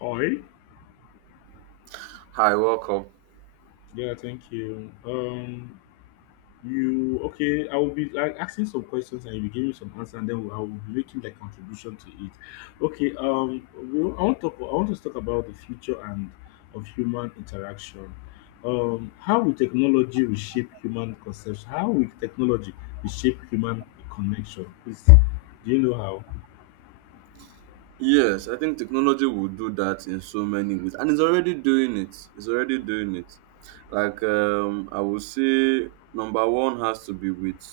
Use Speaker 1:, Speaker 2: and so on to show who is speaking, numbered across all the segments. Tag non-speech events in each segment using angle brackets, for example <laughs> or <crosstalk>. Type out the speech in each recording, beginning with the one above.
Speaker 1: Hi.
Speaker 2: Hi, welcome.
Speaker 1: Yeah, thank you. You okay? I will be like asking some questions and you will give me some answer, and then I will be making the contribution to it. Okay. Well, I want to talk about the future and of human interaction. How will technology reshape human conception? How will technology reshape human connection? Please, do you know how?
Speaker 2: Yes, I think technology will do that in so many ways, and it's already doing it. It's already doing it. I would say, number one has to be with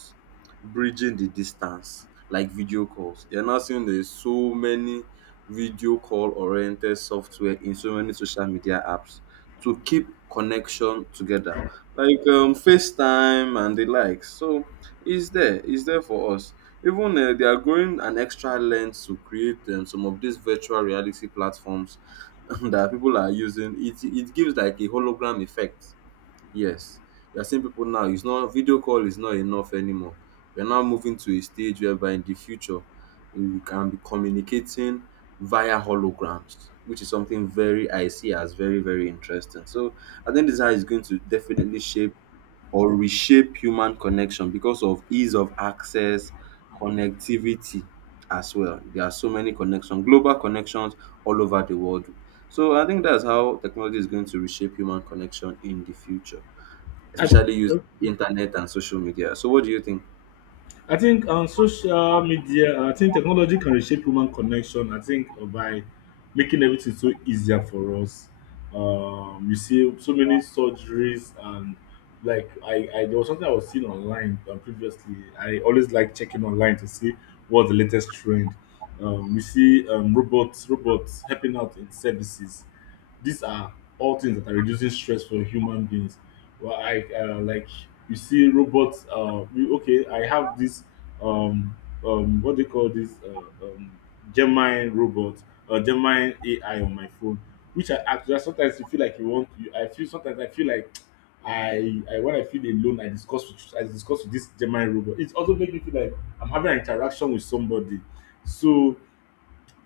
Speaker 2: bridging the distance, like video calls. You're now seeing there's so many video call oriented software in so many social media apps to keep connection together, like FaceTime and the likes. So it's there. It's there for us. Even they are going an extra length to create some of these virtual reality platforms <laughs> that people are using. It gives like a hologram effect. Yes, you are seeing people now. It's not video call is not enough anymore. We are now moving to a stage whereby in the future we can be communicating via holograms, which is something very I see as very very interesting. So I think this is how it's going to definitely shape or reshape human connection because of ease of access, connectivity as well. There are so many connections, global connections all over the world. So I think that's how technology is going to reshape human connection in the future,
Speaker 1: I,
Speaker 2: especially using internet and social media. So what do you think?
Speaker 1: I think on social media, I think technology can reshape human connection. I think by making everything so easier for us. You see so many surgeries and like I there was something I was seeing online previously. I always like checking online to see what's the latest trend. We see robots helping out in services. These are all things that are reducing stress for human beings. Well, I like you see robots. You, okay, I have this um um what they call this Gemini robot or Gemini AI on my phone, which I actually sometimes you feel like you want. I feel sometimes I feel like I when I feel alone, I discuss with this Gemini robot. It also makes me feel like I'm having an interaction with somebody. So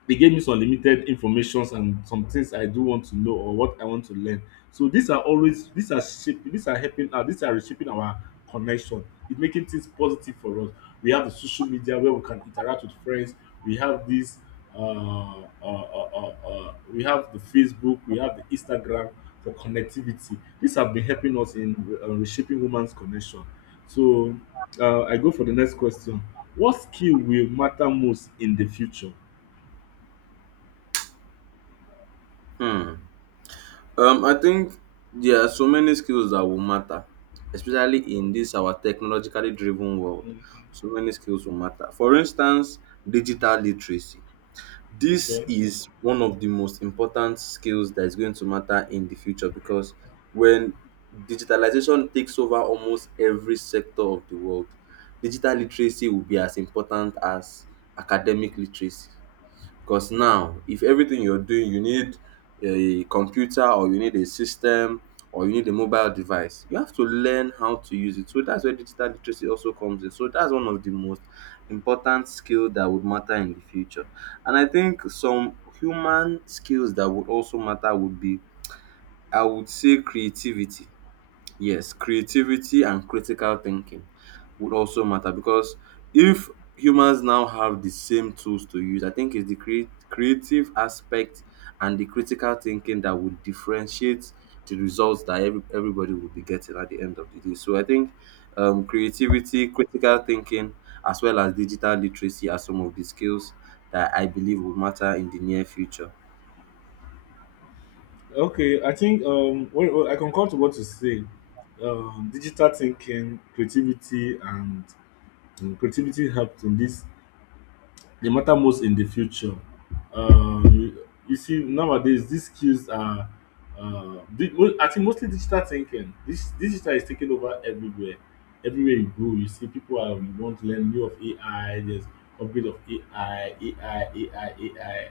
Speaker 1: they gave me some limited informations and some things I do want to know or what I want to learn. So these are shaping, these are helping out, these are reshaping our connection. It's making things positive for us. We have the social media where we can interact with friends. We have this we have the Facebook, we have the Instagram for connectivity. These have been helping us in reshaping women's connection. So I go for the next question. What skill will matter most in the future?
Speaker 2: Hmm. I think there are so many skills that will matter, especially in this our technologically driven world. So many skills will matter. For instance, digital literacy. This
Speaker 1: Okay.
Speaker 2: is one of the most important skills that is going to matter in the future because when digitalization takes over almost every sector of the world, digital literacy will be as important as academic literacy. Because now, if everything you're doing, you need a computer or you need a system or you need a mobile device, you have to learn how to use it. So that's where digital literacy also comes in. So that's one of the most important skill that would matter in the future. And I think some human skills that would also matter would be, I would say, creativity. Yes, creativity and critical thinking would also matter because if humans now have the same tools to use, I think it's the creative aspect and the critical thinking that would differentiate the results that everybody would be getting at the end of the day. So I think creativity, critical thinking, as well as digital literacy are some of the skills that I believe will matter in the near future.
Speaker 1: Okay, I think well, I concur to what you say. Digital thinking, creativity, and creativity helped in this. They matter most in the future. Um, you you see, nowadays these skills are, I think mostly digital thinking. This digital is taking over everywhere. Everywhere you go, you see people are want to learn new of AI. There's upgrade of AI, AI, AI, AI.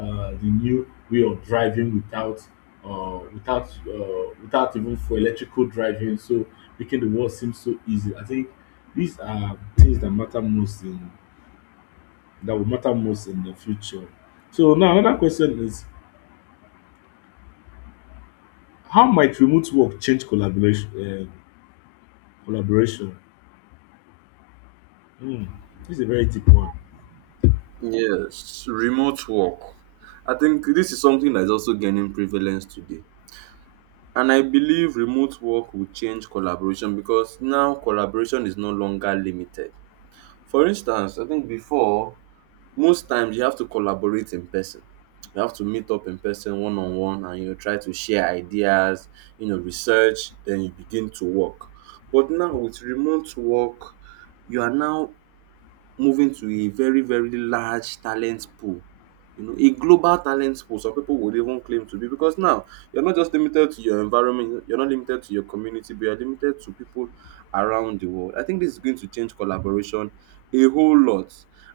Speaker 1: The new way of driving without even for electrical driving. So making the world seem so easy. I think these are things that matter most in that will matter most in the future. So now another question is how might remote work change collaboration? Hmm, this is a very deep one.
Speaker 2: Yes, remote work. I think this is something that's also gaining prevalence today. And I believe remote work will change collaboration because now collaboration is no longer limited. For instance, I think before, most times you have to collaborate in person. You have to meet up in person one on one and you know try to share ideas, you know, research, then you begin to work. But now with remote work, you are now moving to a very very large talent pool, you know, a global talent pool, some people would even claim to be because now you're not just limited to your environment, you're not limited to your community but you're limited to people around the world. I think this is going to change collaboration a whole lot,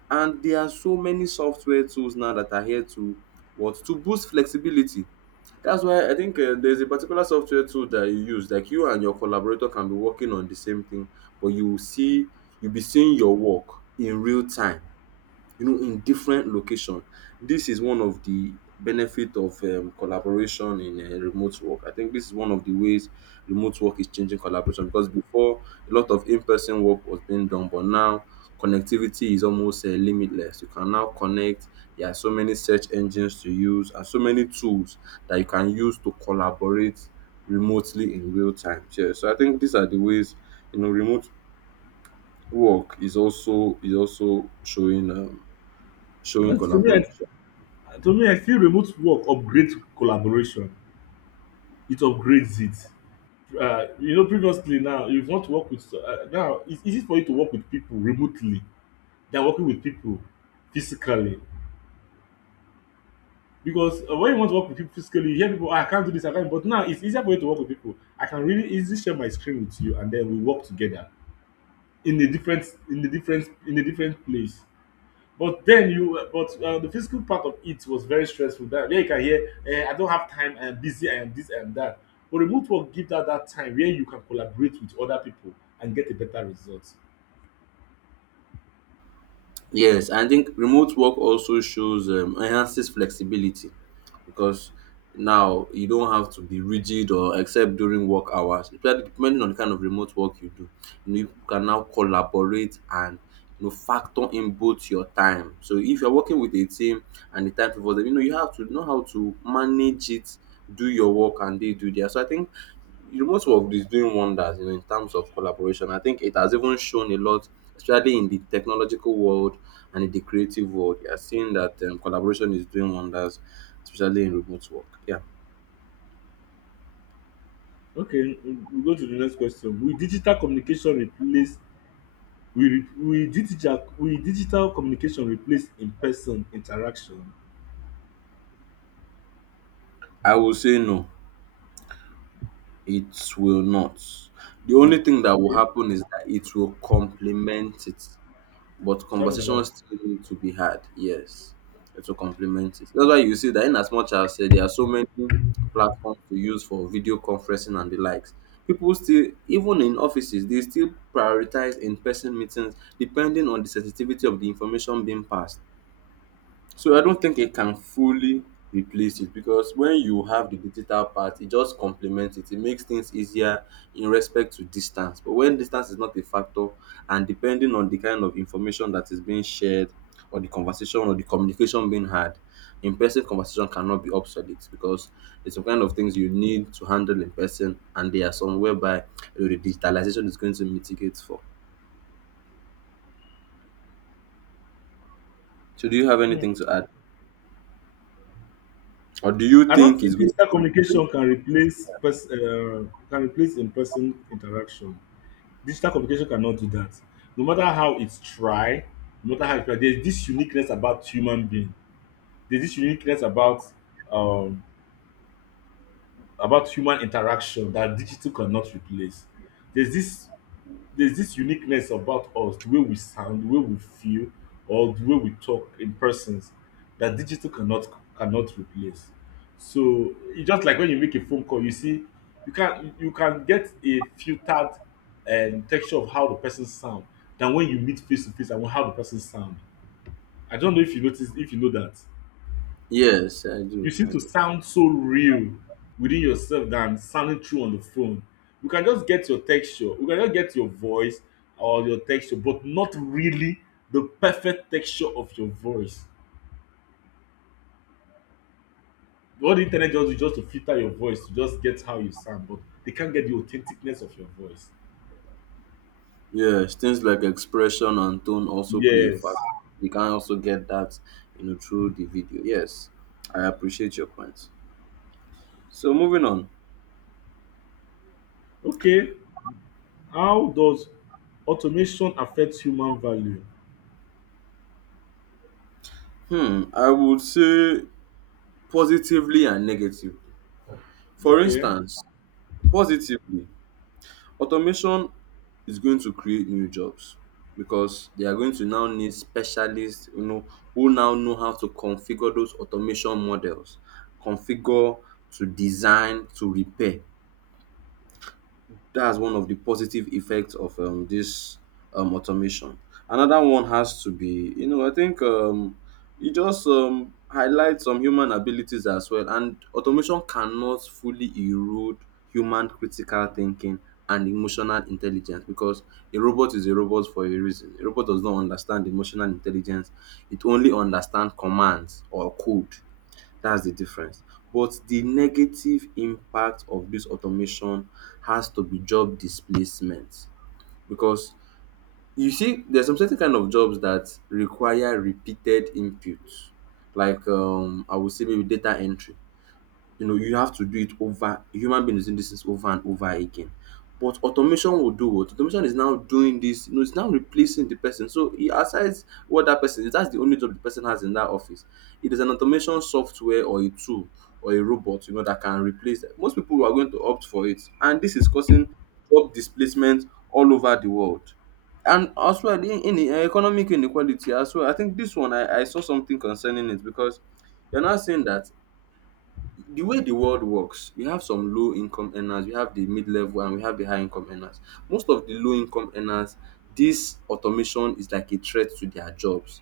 Speaker 2: and there are so many software tools now that are here to what to boost flexibility. That's why I think there's a particular software tool that you use. Like you and your collaborator can be working on the same thing, but you will see you'll be seeing your work in real time, you know, in different location. This is one of the benefit of collaboration in remote work. I think this is one of the ways remote work is changing collaboration because before a lot of in-person work was being done, but now connectivity is almost limitless. You can now connect. There are so many search engines to use and so many tools that you can use to collaborate remotely in real time. Yeah, so I think these are the ways you know remote work is also showing showing
Speaker 1: Now,
Speaker 2: collaboration.
Speaker 1: to me, I feel remote work upgrades collaboration. It upgrades it. If you want to work with now, it's easy for you to work with people remotely than working with people physically, because when you want to work with people physically you hear people, I can't do this I can't But now it's easier for you to work with people. I can really easily share my screen with you and then we work together in a different place. But then you but the physical part of it was very stressful, that where you can hear, I don't have time, I am busy, I am this, I am that. But remote work give that time where you can collaborate with other people and get a better result.
Speaker 2: Yes, I think remote work also shows enhances flexibility because now you don't have to be rigid or except during work hours. Depending on the kind of remote work you do, you know, you can now collaborate and you know factor in both your time. So if you're working with a team and the time for them, you know you have to know how to manage it, do your work, and they do theirs. So I think remote work is doing wonders, you know, in terms of collaboration. I think it has even shown a lot, especially in the technological world and in the creative world. You are seeing that collaboration is doing wonders, especially in remote work. Yeah,
Speaker 1: Okay, we go to the next question. Will digital communication replace in-person interaction?
Speaker 2: I will say no, it will not. The
Speaker 1: Mm.
Speaker 2: only thing that will
Speaker 1: Okay,
Speaker 2: happen is that it will complement it. But
Speaker 1: tell me about
Speaker 2: conversations
Speaker 1: it.
Speaker 2: still need to be had. Yes, to complement it. That's why you see that in as much as there are so many platforms to use for video conferencing and the likes, people still, even in offices, they still prioritize in-person meetings depending on the sensitivity of the information being passed. So I don't think it can fully replace it because when you have the digital part, it just complements it. It makes things easier in respect to distance. But when distance is not a factor, and depending on the kind of information that is being shared, or the conversation or the communication being had, in person conversation cannot be obsolete because it's some kind of things you need to handle in person, and there are some whereby you know, the digitalization is going to mitigate for. So, do you have anything to add, or do you
Speaker 1: I don't
Speaker 2: think it's
Speaker 1: think
Speaker 2: going
Speaker 1: digital
Speaker 2: to replace?
Speaker 1: communication can replace can replace in-person interaction. Digital communication cannot do that. No matter how it's try, no matter how it's try, there's this uniqueness about human being. There's this uniqueness um about human interaction that digital cannot replace. There's this uniqueness about us, the way we sound, the way we feel, or the way we talk in persons that digital cannot replace. So it's just like when you make a phone call, you see, you can get a filtered texture of how the person sound than when you meet face to face and how the person sound. I don't know if you notice if you know that.
Speaker 2: Yes, I
Speaker 1: You
Speaker 2: do.
Speaker 1: seem
Speaker 2: I
Speaker 1: to
Speaker 2: do.
Speaker 1: sound so real within yourself than sounding true on the phone. We can just get your voice or your texture, but not really the perfect texture of your voice. What the internet just do is just to filter your voice to just get how you sound, but they can't get the authenticness of your voice.
Speaker 2: Yes, things like expression and tone also play a
Speaker 1: Yes.
Speaker 2: factor. You can also get that, you know, through the video. Yes, I appreciate your points. So moving on.
Speaker 1: Okay. How does automation affect human value?
Speaker 2: Hmm, I would say positively and negatively. For
Speaker 1: Okay.
Speaker 2: instance, positively, automation is going to create new jobs because they are going to now need specialists, you know, who now know how to configure those automation models, configure to design to repair. That's one of the positive effects of this automation. Another one has to be, you know, I think it just highlights some human abilities as well. And automation cannot fully erode human critical thinking and emotional intelligence because a robot is a robot for a reason. A robot does not understand emotional intelligence, it only understands commands or code. That's the difference. But the negative impact of this automation has to be job displacement because you see, there's some certain kind of jobs that require repeated input, like I would say maybe data entry, you know you have to do it over, a human being is doing this is over and over again, but automation will do what automation is now doing this, you know it's now replacing the person. So e aside what that person is, that's the only job the person has in that office. It is an automation software or a tool or a robot, you know, that can replace that. Most people are going to opt for it and this is causing job displacement all over the world, and as well in the economic inequality as well. I think this one I saw something concerning it because you're now saying that the way the world works, we have some low income earners, we have the mid level, and we have the high income earners. Most of the low income earners, this automation is like a threat to their jobs.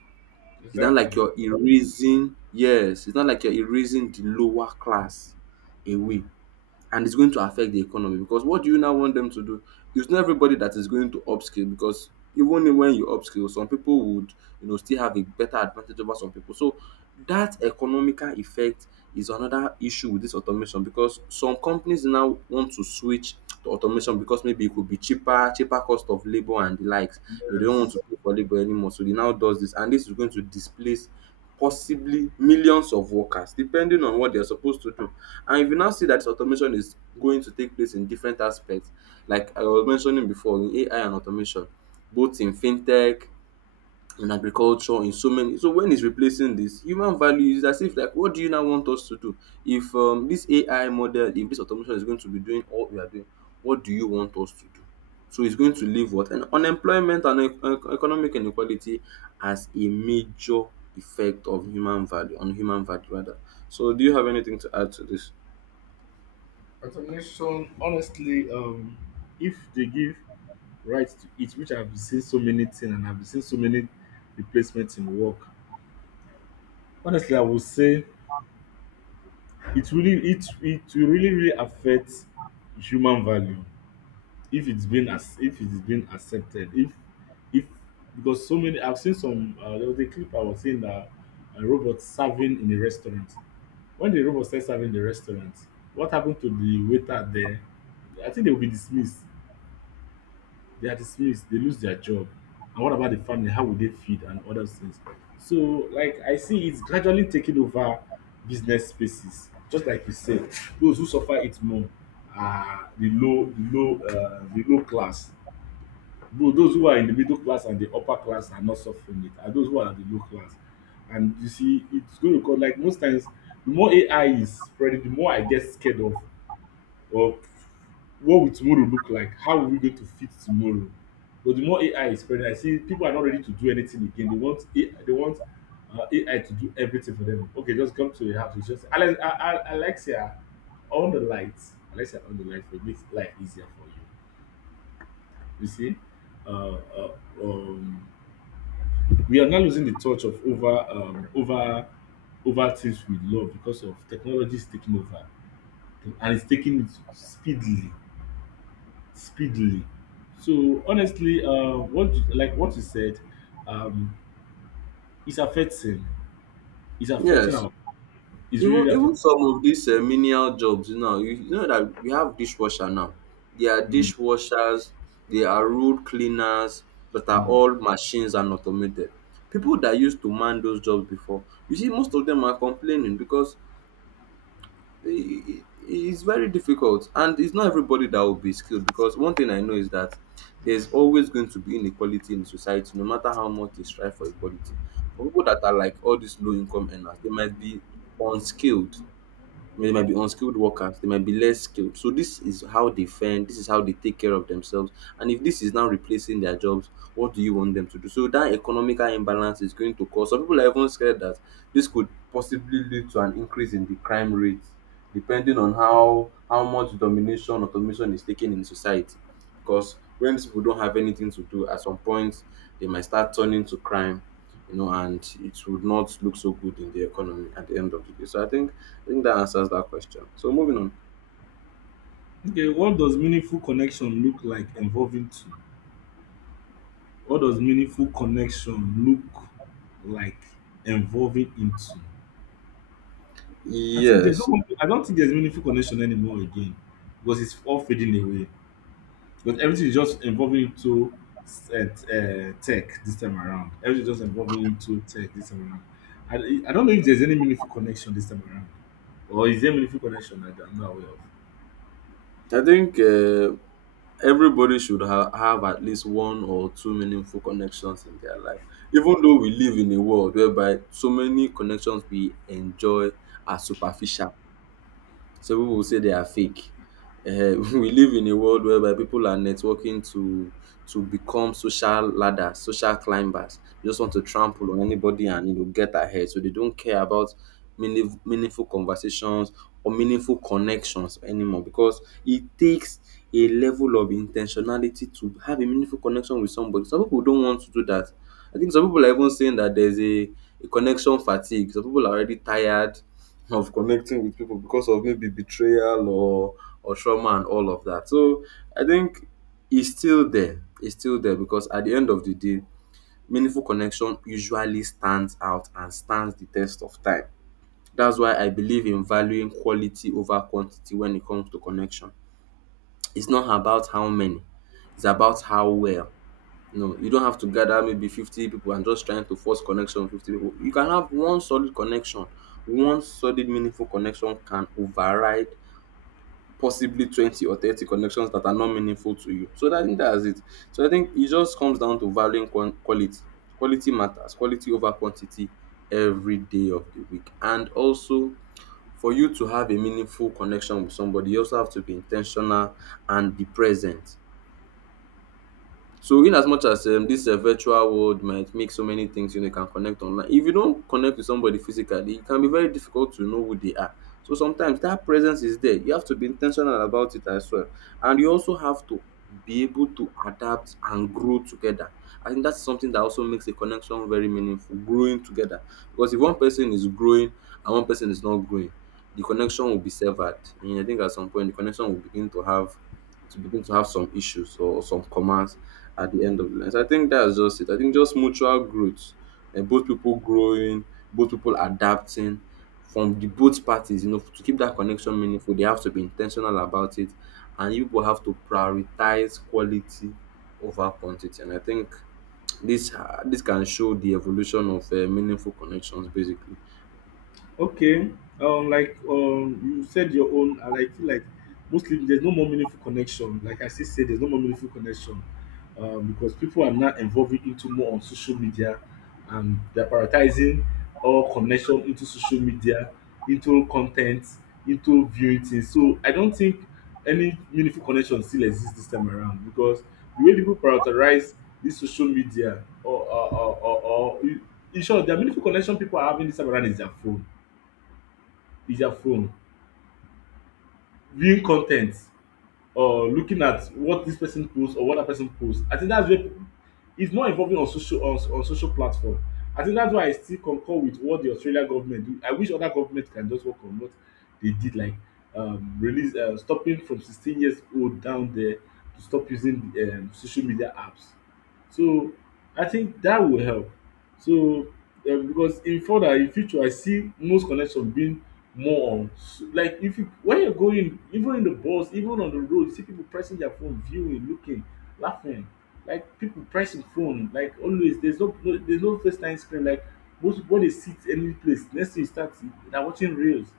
Speaker 2: It's not like
Speaker 1: Exactly.
Speaker 2: you're erasing, yes, it's not like you're erasing the lower class away and it's going to affect the economy because what do you now want them to do? It's not everybody that is going to upskill because even when you upskill, some people would you know still have a better advantage over some people. So that economical effect is another issue with this automation because some companies now want to switch to automation because maybe it could be cheaper, cheaper cost of labor and the likes. You know, they don't want to
Speaker 1: Yes.
Speaker 2: pay for labor anymore, so they now does this, and this is going to displace possibly millions of workers depending on what they're supposed to do. And if you now see that this automation is going to take place in different aspects, like I was mentioning before, in AI and automation, both in fintech, in agriculture, in so many, so when it's replacing this human value is as if like what do you now want us to do? If this AI model, if this automation is going to be doing all we are doing, what do you want us to do? So it's going to leave what? And unemployment and economic inequality as a major effect of human value on human value rather. So do you have anything to add to this?
Speaker 1: Automation, honestly, if they give right to eat, which I've seen so many thing and I've seen so many replacement in work. Honestly, I would say it really it it will really really affect human value if it's been, as if it's been accepted, if because so many I've seen some, there was a clip I was seeing that a robot serving in a restaurant. When the robot started serving in the restaurant, what happened to the waiter there? I think they will be dismissed they are dismissed, they lose their job. And what about the family? How will they feed and other things? So, like I see, it's gradually taking over business spaces. Just like you said, those who suffer it more are the low class. Though those who are in the middle class and the upper class are not suffering it, are those who are the low class. And you see, it's going to cause, like most times, the more AI is spreading, the more I get scared of, or what will tomorrow look like? How are we going to fit tomorrow? But the more AI is spreading, I see people are not ready to do anything again. They want AI, they want AI to do everything for them. Okay, just come to your house. It's just Alexia, on the lights. Alexia, on the lights. It makes life easier for you. You see, uh, uh, um, we are now losing the touch of over over things we love because of technology is taking over and it's taking it speedily speedily. So honestly, what like what you said, um, it's affecting. It's affecting
Speaker 2: Yes.
Speaker 1: our. It's
Speaker 2: Even
Speaker 1: really affecting.
Speaker 2: even some of these menial jobs now, you know that we have dishwasher now. There are
Speaker 1: Mm.
Speaker 2: dishwashers, there are road cleaners that are
Speaker 1: Mm.
Speaker 2: all machines and automated. People that used to man those jobs before, you see, most of them are complaining because it's very difficult, and it's not everybody that will be skilled. Because one thing I know is that there's always going to be inequality in society, no matter how much they strive for equality. For people that are like all these low income earners, they might be unskilled, they might be unskilled workers, they might be less skilled. So this is how they fend, this is how they take care of themselves. And if this is now replacing their jobs, what do you want them to do? So that economical imbalance is going to cause some people are even scared that this could possibly lead to an increase in the crime rate, depending on how much domination or automation is taken in society. Because when people don't have anything to do, at some point they might start turning to crime, you know, and it would not look so good in the economy at the end of the day. So I think that answers that question. So moving on.
Speaker 1: Okay, what does meaningful connection look like involving two? What does meaningful connection look like involving into? I think there's
Speaker 2: Yes,
Speaker 1: no. I don't think there's meaningful connection anymore again, because it's all fading away. But everything is just involving into tech this time around. Everything is just involving into tech this time around. I don't know if there's any meaningful connection this time around. Or is there meaningful connection that I'm not aware of?
Speaker 2: I think everybody should have at least one or two meaningful connections in their life. Even though we live in a world whereby so many connections we enjoy are superficial. Some people will say they are fake. Eh, <laughs> we live in a world whereby people are networking to become social ladders, social climbers. They just want to trample on anybody and you know get ahead. So they don't care about meaningful conversations or meaningful connections anymore because it takes a level of intentionality to have a meaningful connection with somebody. Some people don't want to do that. I think some people are even saying that a connection fatigue. Some people are already tired of connecting with people because of maybe betrayal or trauma and all of that. So I think it's still there. It's still there because at the end of the day, meaningful connection usually stands out and stands the test of time. That's why I believe in valuing quality over quantity when it comes to connection. It's not about how many, it's about how well. No, you don't have to gather maybe 50 people and just trying to force connection with 50 people. You can have one solid connection. One solid, meaningful connection can override possibly 20 or 30 connections that are not meaningful to you. So I think that's it. So I think it just comes down to valuing quality. Quality matters, quality over quantity every day of the week. And also, for you to have a meaningful connection with somebody, you also have to be intentional and be present. So in as much as this virtual world might make so many things you know you can connect online, if you don't connect with somebody physically, it can be very difficult to know who they are. So sometimes that presence is there. You have to be intentional about it as well, and you also have to be able to adapt and grow together. I think that's something that also makes a connection very meaningful. Growing together, because if one person is growing and one person is not growing, the connection will be severed. And I think at some point the connection will begin to have to have some issues or some commands at the end of the line. So I think that's just it. I think just mutual growth, and both people growing, both people adapting from the both parties. You know, to keep that connection meaningful, they have to be intentional about it, and you will have to prioritize quality over quantity. And I think this can show the evolution of meaningful connections. Basically,
Speaker 1: Okay. Like you said your own, and I like feel like mostly there's no more meaningful connection. Like I still say, there's no more meaningful connection, because people are now involving into more on social media, and they're prioritizing all connection into social media, into content, into viewing things. So I don't think any meaningful connection still exists this time around because the way people prioritize this social media, or in short, the meaningful connection people are having this time around is their phone, viewing content or looking at what this person post or what that person post. I think that's where it's more involving on social platform. I think that's why I still concur with what the Australia government do. I wish other government can just work on what they did, like release stopping from 16 years old down there to stop using social media apps. So I think that will help. So because in future I see most connection being more on like if you, when you're going even in the bus, even on the road, you see people pressing their phone, viewing, looking, laughing, like people pressing phone like always. There's there's no first time screen, like most people, when they sit any place, next thing you they're watching reels.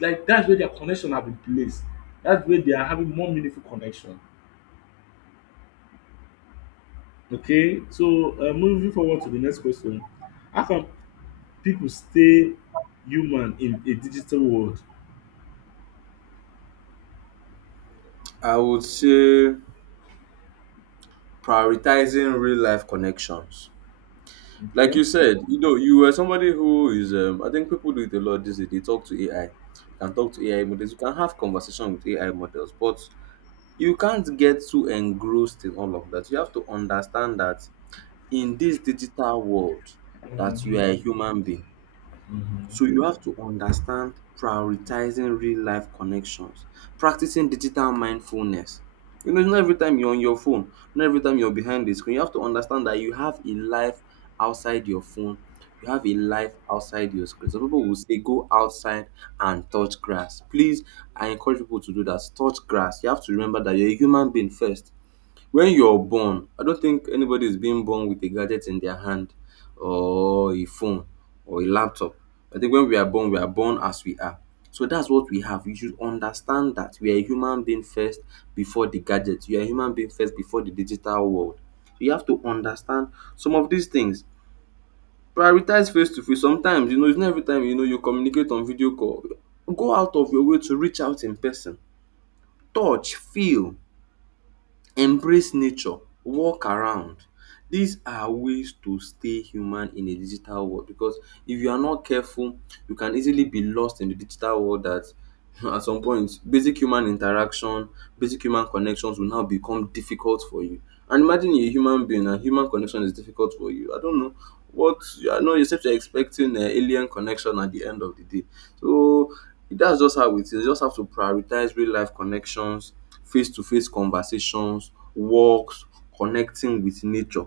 Speaker 1: Like that's where their connection have been placed, that's where they are having more meaningful connection. Okay, so moving forward to the next question. How can people stay human in a digital world?
Speaker 2: I would say prioritizing real life connections like
Speaker 1: Okay.
Speaker 2: you said, you know, you were somebody who is, I think people do it a lot these days. They talk to AI, you can talk to AI models, you can have conversation with AI models, but you can't get too engrossed in all of that. You have to understand that in this digital world, that you are
Speaker 1: Mhm.
Speaker 2: a human being,
Speaker 1: Mhm.
Speaker 2: so you have to understand prioritizing real life connections, practicing digital mindfulness. You know, it's not every time you're on your phone, not every time you're behind the screen. You have to understand that you have a life outside your phone. You have a life outside your screen. Some people will say go outside and touch grass. Please, I encourage people to do that. Touch grass. You have to remember that you're a human being first. When you're born, I don't think anybody is being born with a gadget in their hand or a phone or a laptop. I think when we are born as we are. So that's what we have. You should understand that we are a human being first before the gadget. You are a human being first before the digital world. So you have to understand some of these things. Prioritize face to face. Sometimes, you know, it's not every time you know you communicate on video call. Go out of your way to reach out in person. Touch, feel, embrace nature, walk around. These are ways to stay human in a digital world because if you are not careful, you can easily be lost in the digital world that <laughs> at some point basic human interaction, basic human connections will now become difficult for you. And imagine you're a human being and human connection is difficult for you. I don't know what you are not except you're expecting an alien connection at the end of the day. So that's just how it is. You just have to prioritize real life connections, face to face conversations, walks, connecting with nature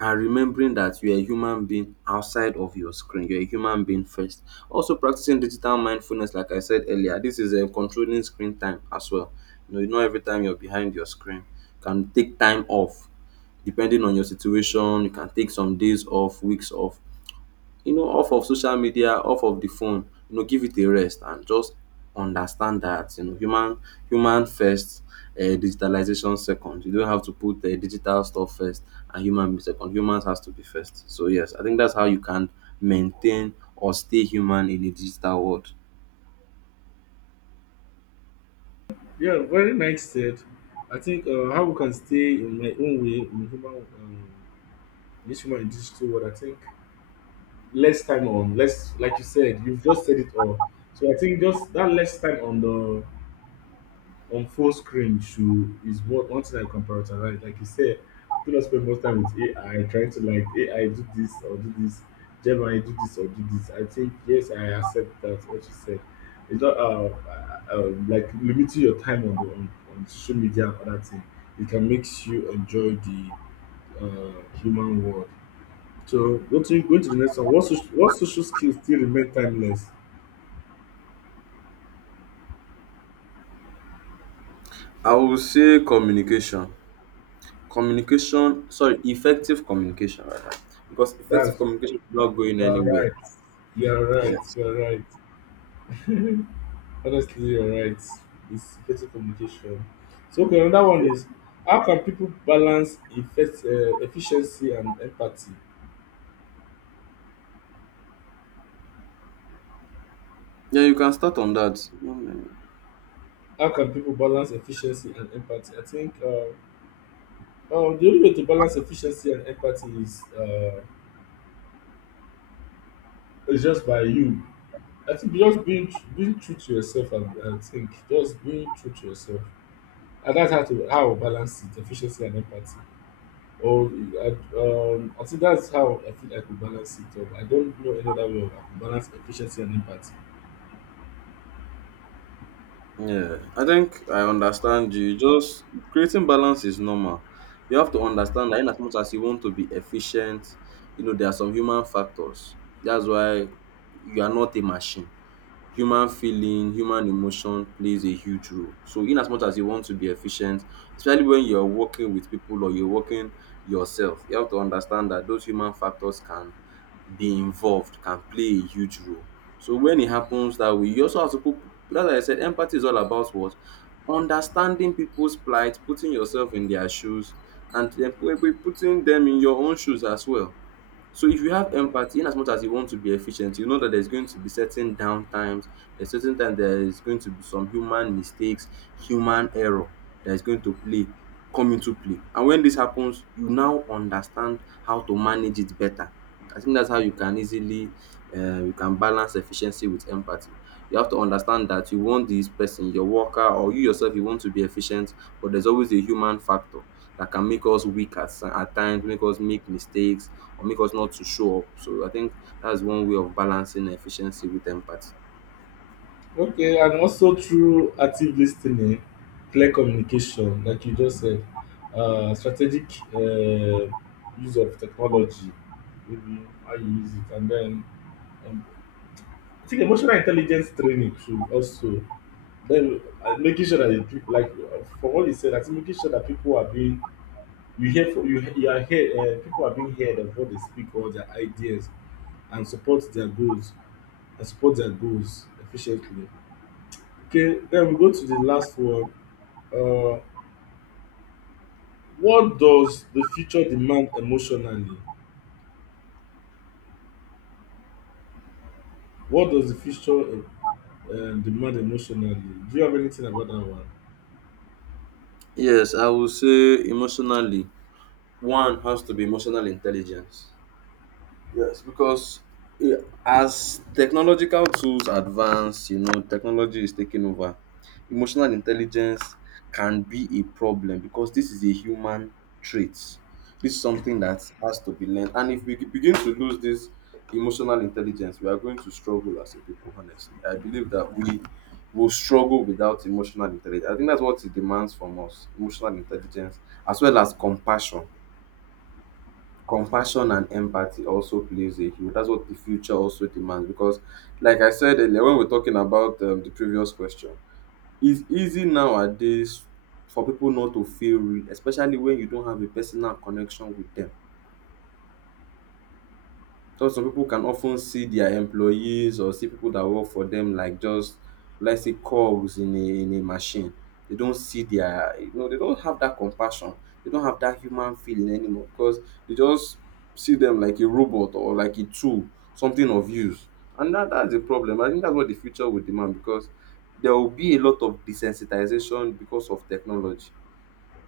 Speaker 2: and remembering that you're a human being outside of your screen, you're a human being first, also practicing digital mindfulness like I said earlier. This is controlling screen time as well. You know, not every time you're behind your screen, you can take time off depending on your situation. You can take some days off, weeks off, you know, off of social media, off of the phone, you know, give it a rest and just understand that, you know, human first, digitalization second. You don't have to put digital stuff first and human be second. Humans has to be first. So yes, I think that's how you can maintain or stay human in a digital world.
Speaker 1: Yeah, very nice said. I think how we can stay, in my own way, in human, this human in digital world. I think less time on less, like you said. You've just said it all. So I think just that less time on the on full screen should is what one thing I can prioritize. Like you said, do not spend more time with AI trying to like AI do this or do this, Gemini do this or do this. I think yes, I accept that what you said. It's not, like, limiting your time on on social media and other thing, it can make you enjoy the human world. So go to the next one. What social skills still remain timeless?
Speaker 2: I will say communication. Communication, sorry, effective communication rather. Because effective
Speaker 1: That's
Speaker 2: communication is not going
Speaker 1: you are
Speaker 2: anywhere.
Speaker 1: right.
Speaker 2: Yes.
Speaker 1: You are right. <laughs> Honestly, you're right. It's better communication. So, okay, another one is how can people balance efficiency and empathy?
Speaker 2: Yeah, you can start on that. Mm.
Speaker 1: How can people balance efficiency and empathy? I think the only way to balance efficiency and empathy is just by you. I think just being true to yourself. I think just being true to yourself. And that's how to how I balance it, efficiency and empathy. Or I think that's how I feel I could balance it up. I don't know any other way of I could balance efficiency and impact.
Speaker 2: Yeah, I think I understand you. Just creating balance is normal. You have to understand that in as much as you want to be efficient, you know, there are some human factors. That's why you are not a machine, human feeling, human emotion plays a huge role. So in as much as you want to be efficient, especially when you're working with people or you're working yourself, you have to understand that those human factors can be involved, can play a huge role. So when it happens that way, you also have to put as I said empathy is all about what? Understanding people's plight, putting yourself in their shoes, and then putting them in your own shoes as well. So if you have empathy, in as much as you want to be efficient, you know that there's going to be certain downtimes, there's certain time there is going to be some human mistakes, human error that is going to play, come into play. And when this happens, you now understand how to manage it better. I think that's how you can easily you can balance efficiency with empathy. You have to understand that you want this person, your worker or you yourself, you want to be efficient, but there's always a human factor that can make us weak at, at times, make us make mistakes or make us not to show up. So I think that's one way of balancing efficiency with empathy.
Speaker 1: Okay, and also through active listening, clear communication, like you just said, strategic uh, use of technology, maybe how you use it, and then um, I think emotional intelligence training should also, then making sure that the people, like for what you said, I think making sure that people are being, you hear from you, you are here. People are being heard of what they speak, all their ideas, and support their goals and support their goals efficiently. Okay, then we go to the last one. Uh, what does the future demand emotionally? What does the future demand emotionally? Do you have anything about that one?
Speaker 2: Yes, I would say emotionally, one has to be emotional intelligence. Yes, because eh, as technological tools advance, you know, technology is taking over. Emotional intelligence can be a problem because this is a human trait. This is something that has to be learned. And if we begin to lose this emotional intelligence, we are going to struggle as a people, honestly. I believe that we will struggle without emotional intelligence. I think that's what it demands from us, emotional intelligence as well as compassion. Compassion and empathy also plays a huge, that's what the future also demands because like I said earlier when we're talking about the previous question, it's easy nowadays for people not to feel real, especially when you don't have a personal connection with them. So some people can often see their employees or see people that work for them like just let's say cogs in a machine. They don't see their you know they don't have that compassion. They don't have that human feeling anymore because they just see them like a robot or like a tool, something of use. And that's a problem. I think that's what the future will demand because there will be a lot of desensitization because of technology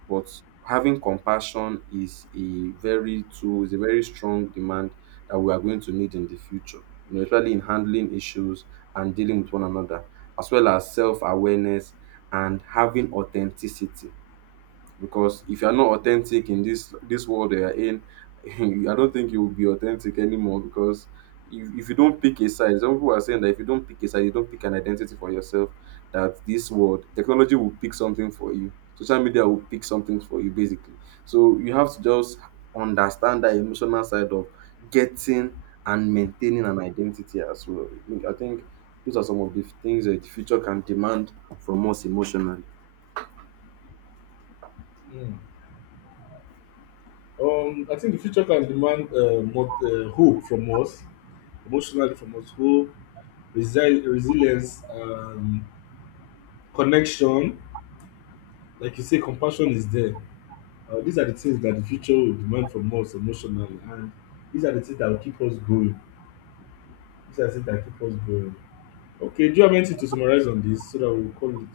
Speaker 2: but having compassion is a very tool, is a very strong demand that we are going to need in the future, you know, especially in handling issues and dealing with one another, as well as self awareness and having authenticity because if you're not authentic in this world that you're in <laughs> I don't think you will be authentic anymore because if you don't pick a side, some people are saying that if you don't pick a side, you don't pick an identity for yourself, that this world technology will pick something for you, social media will pick something for you basically. So you have to just understand that emotional side of getting and maintaining an identity as well. I think those are some of the things that the future can demand from us emotionally.
Speaker 1: Hmm. I think the future can demand more hope from us, emotionally from us, hope, resilience, connection, like you say compassion is there. These are the things that the future will demand from us emotionally, and these are the things that will keep us going these are the things that keep us going. Okay, do you have anything to summarize on this, so that we'll call it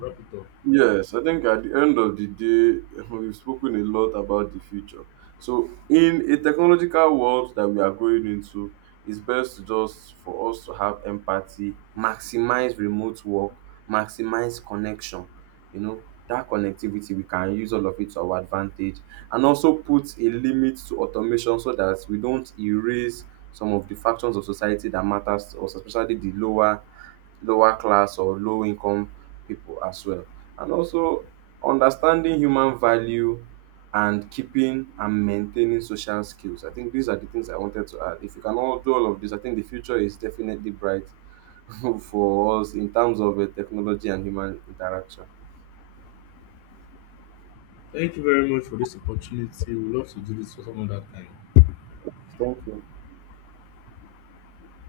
Speaker 1: wrap it up?
Speaker 2: Yes, I think at the end of the day, <laughs> we've spoken a lot about the future. So, in a technological world that we are going into, it's best to just for us to have empathy, maximize remote work, maximize connection. You know, that connectivity, we can use all of it to our advantage and also put a limit to automation so that we don't erase some of the factions of society that matters to us, especially the lower class or low income people as well. And also understanding human value and keeping and maintaining social skills. I think these are the things I wanted to add. If you can all do all of this, I think the future is definitely bright <laughs> for us in terms of technology and human interaction.
Speaker 1: Thank you very much for this opportunity. We'd love to do this for some other time.
Speaker 2: Thank you.